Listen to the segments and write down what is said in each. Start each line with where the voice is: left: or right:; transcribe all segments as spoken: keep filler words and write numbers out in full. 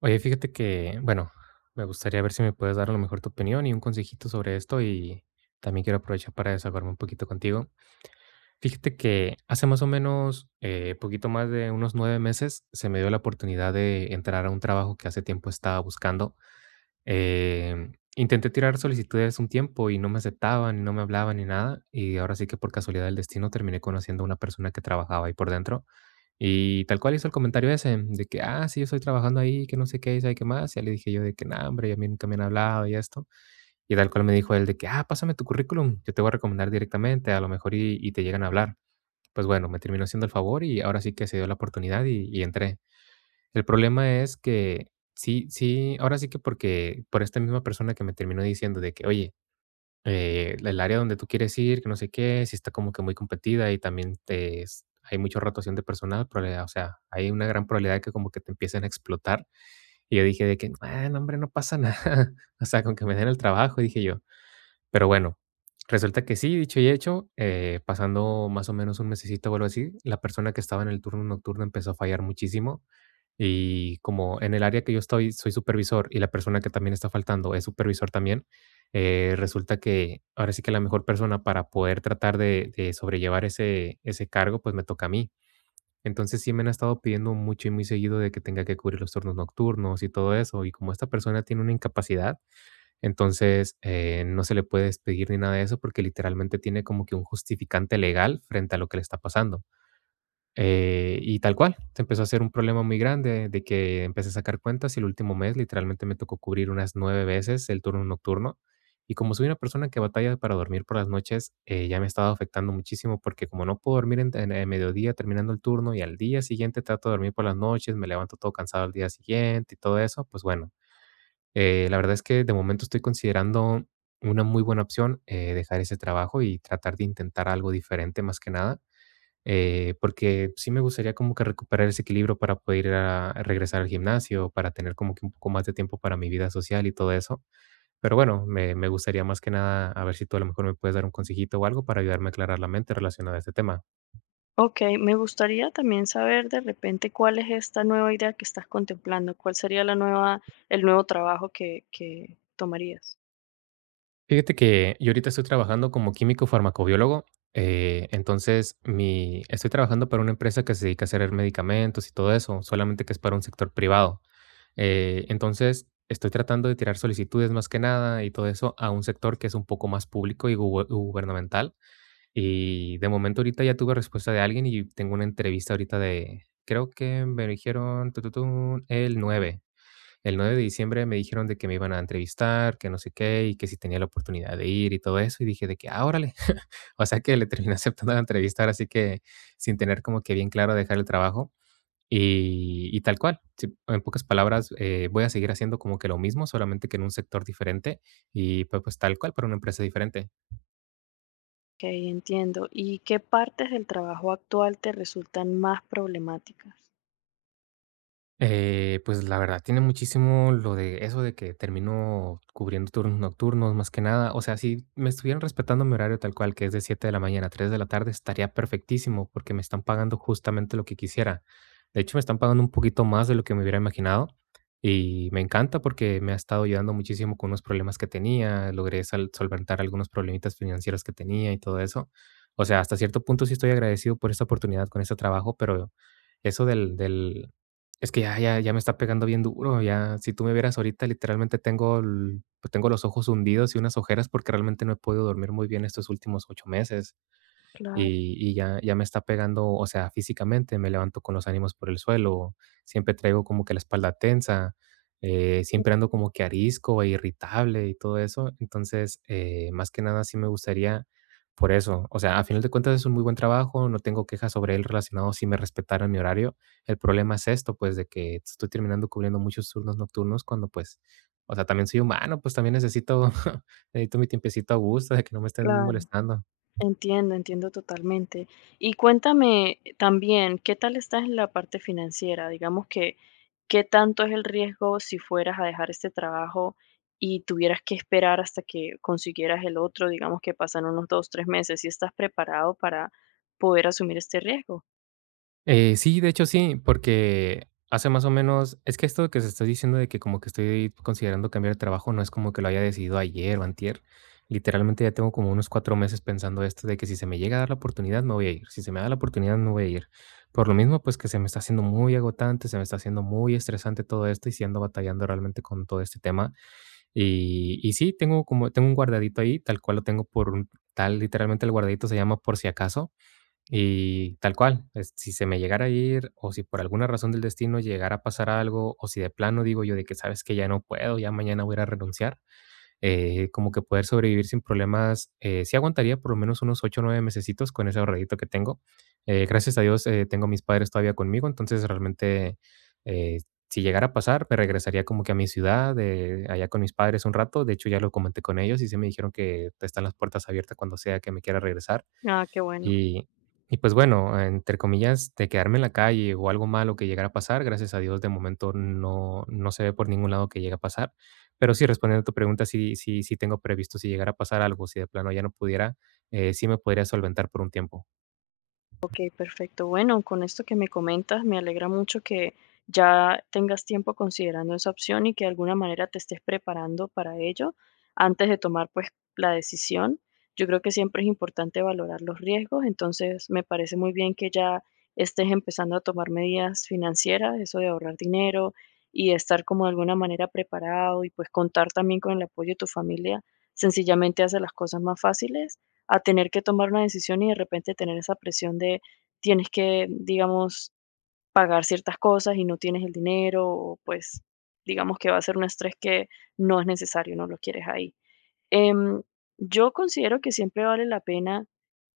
right: Oye, fíjate que, bueno, me gustaría ver si me puedes dar a lo mejor tu opinión y un consejito sobre esto y también quiero aprovechar para desahogarme un poquito contigo. Fíjate que hace más o menos, eh, poquito más de unos nueve meses, se me dio la oportunidad de entrar a un trabajo que hace tiempo estaba buscando. Em, intenté tirar solicitudes un tiempo y no me aceptaban y no me hablaban ni nada y ahora sí que por casualidad del destino terminé conociendo a una persona que trabajaba ahí por dentro. Y tal cual hizo el comentario ese, de que: "Ah, sí, yo estoy trabajando ahí, que no sé qué, y sabe qué más". Ya le dije yo de que: "No, hombre, a mí nunca me han hablado y esto". Y tal cual me dijo él de que: "Ah, pásame tu currículum, yo te voy a recomendar directamente, a lo mejor y y te llegan a hablar". Pues bueno, me terminó haciendo el favor y ahora sí que se dio la oportunidad y y entré. El problema es que sí sí, ahora sí que porque por esta misma persona que me terminó diciendo de que: "Oye, eh, el área donde tú quieres ir, que no sé qué, si está como que muy competida y también te, es- hay mucha rotación de personal, probabilidad, o sea, hay una gran probabilidad de que como que te empiecen a explotar. Y yo dije de que, ah, no, hombre, no pasa nada, o sea, con que me den el trabajo, dije yo. Pero bueno, resulta que sí, dicho y hecho, eh, pasando más o menos un mesecito o algo así, la persona que estaba en el turno nocturno empezó a fallar muchísimo y como en el área que yo estoy, soy supervisor y la persona que también está faltando es supervisor también, eh, resulta que ahora sí que la mejor persona para poder tratar de, de sobrellevar ese, ese cargo, pues me toca a mí. Entonces sí me han estado pidiendo mucho y muy seguido de que tenga que cubrir los turnos nocturnos y todo eso. Y como esta persona tiene una incapacidad, entonces eh, no se le puede despedir ni nada de eso porque literalmente tiene como que un justificante legal frente a lo que le está pasando. Eh, y tal cual, se empezó a hacer un problema muy grande de que empecé a sacar cuentas y el último mes literalmente me tocó cubrir unas nueve veces el turno nocturno. Y como soy una persona que batalla para dormir por las noches, eh, ya me estaba afectando muchísimo porque como no puedo dormir en, en el mediodía terminando el turno y al día siguiente trato de dormir por las noches, me levanto todo cansado al día siguiente y todo eso, pues bueno, eh, la verdad es que de momento estoy considerando una muy buena opción eh, dejar ese trabajo y tratar de intentar algo diferente más que nada eh, porque sí me gustaría como que recuperar ese equilibrio para poder ir a a regresar al gimnasio, para tener como que un poco más de tiempo para mi vida social y todo eso. Pero bueno, me, me gustaría más que nada a ver si tú a lo mejor me puedes dar un consejito o algo para ayudarme a aclarar la mente relacionada a este tema.
left: Ok, me gustaría también saber de repente cuál es esta nueva idea que estás contemplando, cuál sería la nueva, el nuevo trabajo que, que tomarías.
right: Fíjate que yo ahorita estoy trabajando como químico farmacobiólogo. eh, entonces, mi, estoy trabajando para una empresa que se dedica a hacer medicamentos y todo eso, solamente que es para un sector privado. Eh, entonces, estoy tratando de tirar solicitudes más que nada y todo eso a un sector que es un poco más público y guber- gubernamental. Y de momento ahorita ya tuve respuesta de alguien y tengo una entrevista ahorita de, creo que me dijeron tu, tu, tu, el nueve, El nueve de diciembre me dijeron de que me iban a entrevistar, que no sé qué, y que si tenía la oportunidad de ir y todo eso. Y dije de que, ah, órale. O sea que le terminé aceptando la entrevista, ahora sí que sin tener como que bien claro dejar el trabajo. Y y tal cual, sí, en pocas palabras, eh, voy a seguir haciendo como que lo mismo, solamente que en un sector diferente y, pues pues, tal cual para una empresa diferente.
left: Ok, entiendo. ¿Y qué partes del trabajo actual te resultan más problemáticas?
right: Eh, pues, la verdad tiene muchísimo lo de eso de que termino cubriendo turnos nocturnos, más que nada. O sea, si me estuvieran respetando mi horario tal cual, que es de siete de la mañana a tres de la tarde, estaría perfectísimo, porque me están pagando justamente lo que quisiera. De hecho, me están pagando un poquito más de lo que me hubiera imaginado, y me encanta porque me ha estado ayudando muchísimo con unos problemas que tenía, logré sal solventar algunos problemitas financieros que tenía y todo eso. O sea, hasta cierto punto sí estoy agradecido por esta oportunidad con este trabajo, pero eso del del es que ya ya ya me está pegando bien duro, ya, si tú me vieras ahorita, literalmente tengo el pues, tengo los ojos hundidos y unas ojeras porque realmente no he podido dormir muy bien estos últimos ocho meses
left: Claro,
right: y y ya ya me está pegando, o sea, físicamente, me levanto con los ánimos por el suelo, siempre traigo como que la espalda tensa, eh, siempre ando como que arisco e irritable y todo eso. Entonces, eh, más que nada, sí me gustaría por eso. O sea, a final de cuentas es un muy buen trabajo, no tengo quejas sobre él relacionado si me respetaran mi horario. El problema es esto, pues, de que estoy terminando cubriendo muchos turnos nocturnos cuando, pues, o sea, también soy humano, pues, también necesito necesito mi tiempecito a gusto, de que no me estén
left: claro.
right: molestando.
left: Entiendo, entiendo totalmente. Y cuéntame también, ¿qué tal estás en la parte financiera? Digamos que, ¿qué tanto es el riesgo si fueras a dejar este trabajo y tuvieras que esperar hasta que consiguieras el otro? Digamos que pasan unos dos, tres meses. ¿Y estás preparado para poder asumir este riesgo?
right: Eh, sí, de hecho sí, porque hace más o menos es que esto que se está diciendo de que como que estoy considerando cambiar de trabajo, no es como que lo haya decidido ayer o antier. Literalmente ya tengo como unos cuatro meses pensando esto de que si se me llega a dar la oportunidad, me voy a ir. Si se me da la oportunidad, no voy a ir. Por lo mismo, pues que se me está haciendo muy agotante, se me está haciendo muy estresante todo esto y si ando batallando realmente con todo este tema. Y, y sí, tengo como, tengo un guardadito ahí, tal cual lo tengo por un tal, literalmente el guardadito se llama por si acaso y tal cual, es si se me llegara a ir, o si por alguna razón del destino llegara a pasar algo, o si de plano digo yo de que sabes que ya no puedo, ya mañana voy a ir a renunciar, eh, como que poder sobrevivir sin problemas, eh, sí aguantaría por lo menos unos ocho o nueve mesecitos con ese ahorradito que tengo. Eh, gracias a Dios, eh, tengo a mis padres todavía conmigo, entonces realmente, eh, si llegara a pasar, me regresaría como que a mi ciudad, eh, allá con mis padres un rato. De hecho, ya lo comenté con ellos y se me dijeron que están las puertas abiertas cuando sea que me quiera regresar.
left: Ah, qué bueno.
right: Y y pues bueno, entre comillas, de quedarme en la calle o algo malo que llegara a pasar, gracias a Dios de momento no no se ve por ningún lado que llegue a pasar. Pero sí, respondiendo a tu pregunta, sí sí sí tengo previsto si llegara a pasar algo, si de plano ya no pudiera, eh, sí me podría solventar por un tiempo.
left: Okey, perfecto. Bueno, con esto que me comentas, me alegra mucho que ya tengas tiempo considerando esa opción y que de alguna manera te estés preparando para ello antes de tomar, pues, la decisión. Yo creo que siempre es importante valorar los riesgos, entonces me parece muy bien que ya estés empezando a tomar medidas financieras, eso de ahorrar dinero y estar como de alguna manera preparado y, pues, contar también con el apoyo de tu familia, sencillamente hace las cosas más fáciles a tener que tomar una decisión y de repente tener esa presión de tienes que, digamos, pagar ciertas cosas y no tienes el dinero, o pues digamos que va a ser un estrés que no es necesario, no lo quieres ahí. Em, yo considero que siempre vale la pena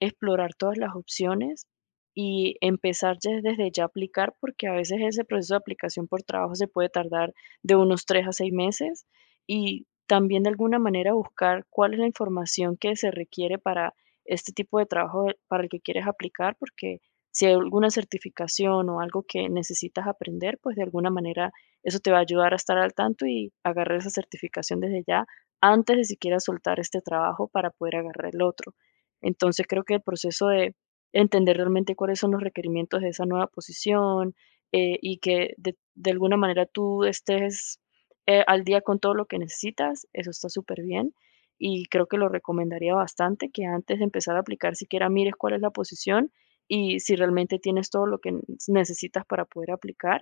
left: explorar todas las opciones y empezar ya- desde ya a aplicar, porque a veces ese proceso de aplicación por trabajo se puede tardar de unos tres a seis meses y también de alguna manera buscar cuál es la información que se requiere para este tipo de trabajo de- para el que quieres aplicar, porque si hay alguna certificación o algo que necesitas aprender, pues de alguna manera eso te va a ayudar a estar al tanto y agarrar esa certificación desde ya antes de siquiera soltar este trabajo para poder agarrar el otro. Entonces creo que el proceso de entender realmente cuáles son los requerimientos de esa nueva posición eh, y que de, de alguna manera tú estés eh, al día con todo lo que necesitas, eso está súper bien y creo que lo recomendaría bastante que antes de empezar a aplicar siquiera mires cuál es la posición y si realmente tienes todo lo que necesitas para poder aplicar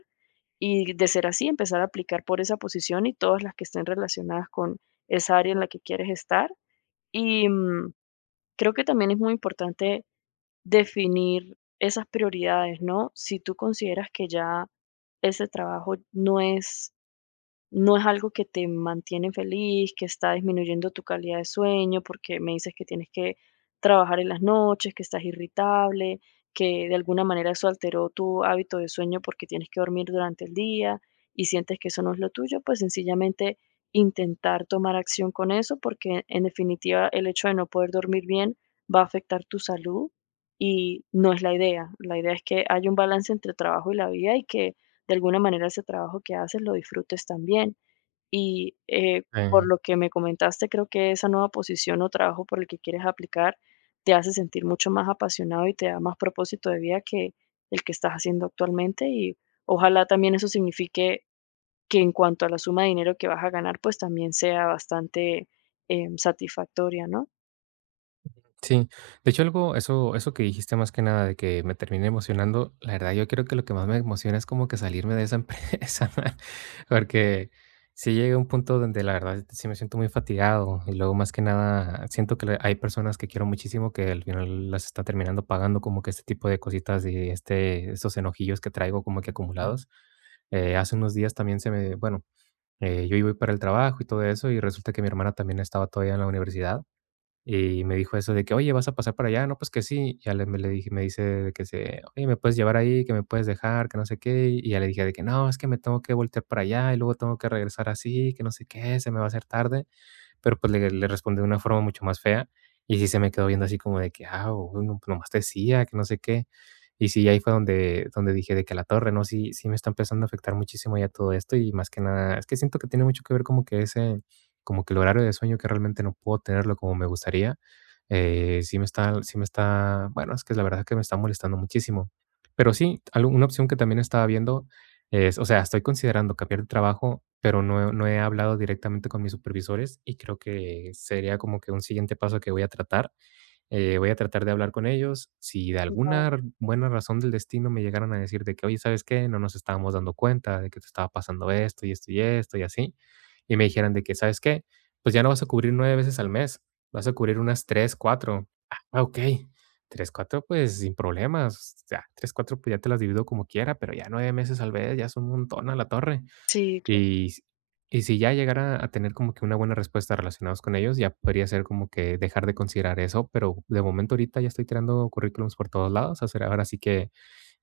left: y de ser así, empezar a aplicar por esa posición y todas las que estén relacionadas con esa área en la que quieres estar. Y mm, creo que también es muy importante definir esas prioridades, ¿no? Si tú consideras que ya ese trabajo no es no es algo que te mantiene feliz, que está disminuyendo tu calidad de sueño, porque me dices que tienes que trabajar en las noches, que estás irritable, que de alguna manera eso alteró tu hábito de sueño porque tienes que dormir durante el día y sientes que eso no es lo tuyo, pues sencillamente intentar tomar acción con eso, porque en definitiva el hecho de no poder dormir bien va a afectar tu salud y no es la idea. La idea es que haya un balance entre trabajo y la vida y que de alguna manera ese trabajo que haces lo disfrutes también. Y eh, por
right: Eh
left: lo que me comentaste, creo que esa nueva posición o trabajo por el que quieres aplicar te hace sentir mucho más apasionado y te da más propósito de vida que el que estás haciendo actualmente. Y ojalá también eso signifique que en cuanto a la suma de dinero que vas a ganar, pues también sea bastante em, satisfactoria, ¿no?
right: Sí, de hecho algo, eso, eso que dijiste más que nada de que me terminé emocionando, la verdad yo creo que lo que más me emociona es como que salirme de esa empresa, porque si llega un punto donde la verdad sí me siento muy fatigado y luego más que nada siento que le- hay personas que quiero muchísimo que al final las está terminando pagando como que este tipo de cositas y este, estos enojillos que traigo como que acumulados. Eh, hace unos días también se me, bueno, eh, yo iba para el trabajo y todo eso y resulta que mi hermana también estaba todavía en la universidad. Y me dijo eso de que: "Oye, ¿vas a pasar para allá?". "No, pues que sí". Y ya le me le dije me dice de que se: "Oye, ¿me puedes llevar ahí? Que me puedes dejar, que no sé qué". Y ya le dije de que: "No, es que me tengo que voltear para allá y luego tengo que regresar así, que no sé qué, se me va a hacer tarde", pero pues le, le respondí de una forma mucho más fea y sí se me quedó viendo así como de que, ah, güey, no pues, nomás te decía, que no sé qué. Y sí, ahí fue donde, donde dije de que a la torre, ¿no? Sí, sí me está empezando a afectar muchísimo ya todo esto, y más que nada, es que siento que tiene mucho que ver como que ese, como que el horario de sueño que realmente no puedo tenerlo como me gustaría. Eh, sí me está, sí me está, bueno, es que la verdad que me está molestando muchísimo. Pero sí, algo- una opción que también estaba viendo es, o sea, estoy considerando cambiar de trabajo, pero no, he no he hablado directamente con mis supervisores, y creo que sería como que un siguiente paso que voy a tratar. Eh, voy a tratar de hablar con ellos. Si de
left: No.
right: alguna r- buena razón del destino me llegaran a decir de que, oye, ¿sabes qué? No nos estábamos dando cuenta de que te estaba pasando esto y esto y esto, y así. Y me dijeran de que, ¿sabes qué? Pues ya no vas a cubrir nueve veces al mes, vas a cubrir unas tres, cuatro. Ah, ah, ok. Tres, cuatro, pues sin problemas. O sea, tres, cuatro, pues ya te las divido como quiera, pero ya nueve meses al mes ya es un montón a la torre.
left: Sí, claro,
right: Y y si ya llegara a tener como que una buena respuesta relacionados con ellos, ya podría ser como que dejar de considerar eso, pero de momento ahorita ya estoy tirando currículums por todos lados, hacer ahora sí que,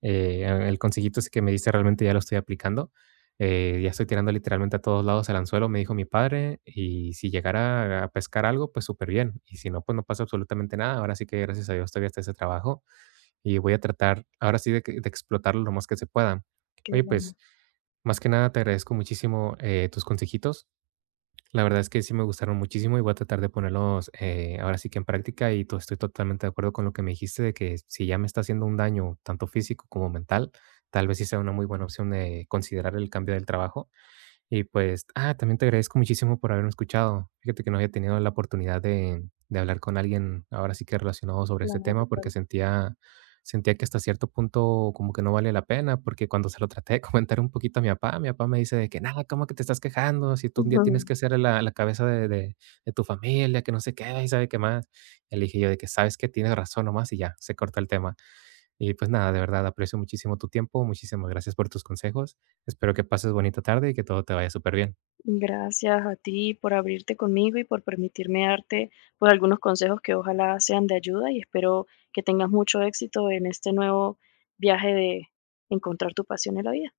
right: eh, el consejito ese que me diste realmente ya lo estoy aplicando. eh, ya estoy tirando literalmente a todos lados el anzuelo, me dijo mi padre, y si llegara a pescar algo, pues súper bien, y si no, pues no pasa absolutamente nada. Ahora sí que gracias a Dios todavía está ese trabajo, y voy a tratar ahora sí de, que- de explotarlo lo más que se pueda.
left: qué
right: Oye,
left: bueno.
right: pues más que nada te agradezco muchísimo, eh, tus consejitos. La verdad es que sí me gustaron muchísimo, y voy a tratar de ponerlos, eh, ahora sí que en práctica, y to- estoy totalmente de acuerdo con lo que me dijiste de que si ya me está haciendo un daño tanto físico como mental, tal vez sí sea una muy buena opción de considerar el cambio del trabajo. Y pues, ah, también te agradezco muchísimo por haberme escuchado. Fíjate que no había tenido la oportunidad de, de hablar con alguien ahora sí que relacionado sobre este
left: Claro,
right: tema porque
left: claro.
right: sentía, sentía que hasta cierto punto como que no vale la pena porque cuando se lo traté de comentar un poquito a mi papá, mi papá me dice de que, nada, ¿cómo que te estás quejando? Si tú un día
left: Ujú.
right: tienes que ser la, la cabeza de, de- de tu familia, que no sé qué, y sabe qué más. Y le dije yo de que sabes que tienes razón nomás y ya, se corta el tema. Y pues nada, de verdad aprecio muchísimo tu tiempo, muchísimas gracias por tus consejos. Espero que pases bonita tarde y que todo te vaya súper bien.
left: Gracias a ti por abrirte conmigo y por permitirme darte pues algunos consejos que ojalá sean de ayuda y espero que tengas mucho éxito en este nuevo viaje de encontrar tu pasión en la vida.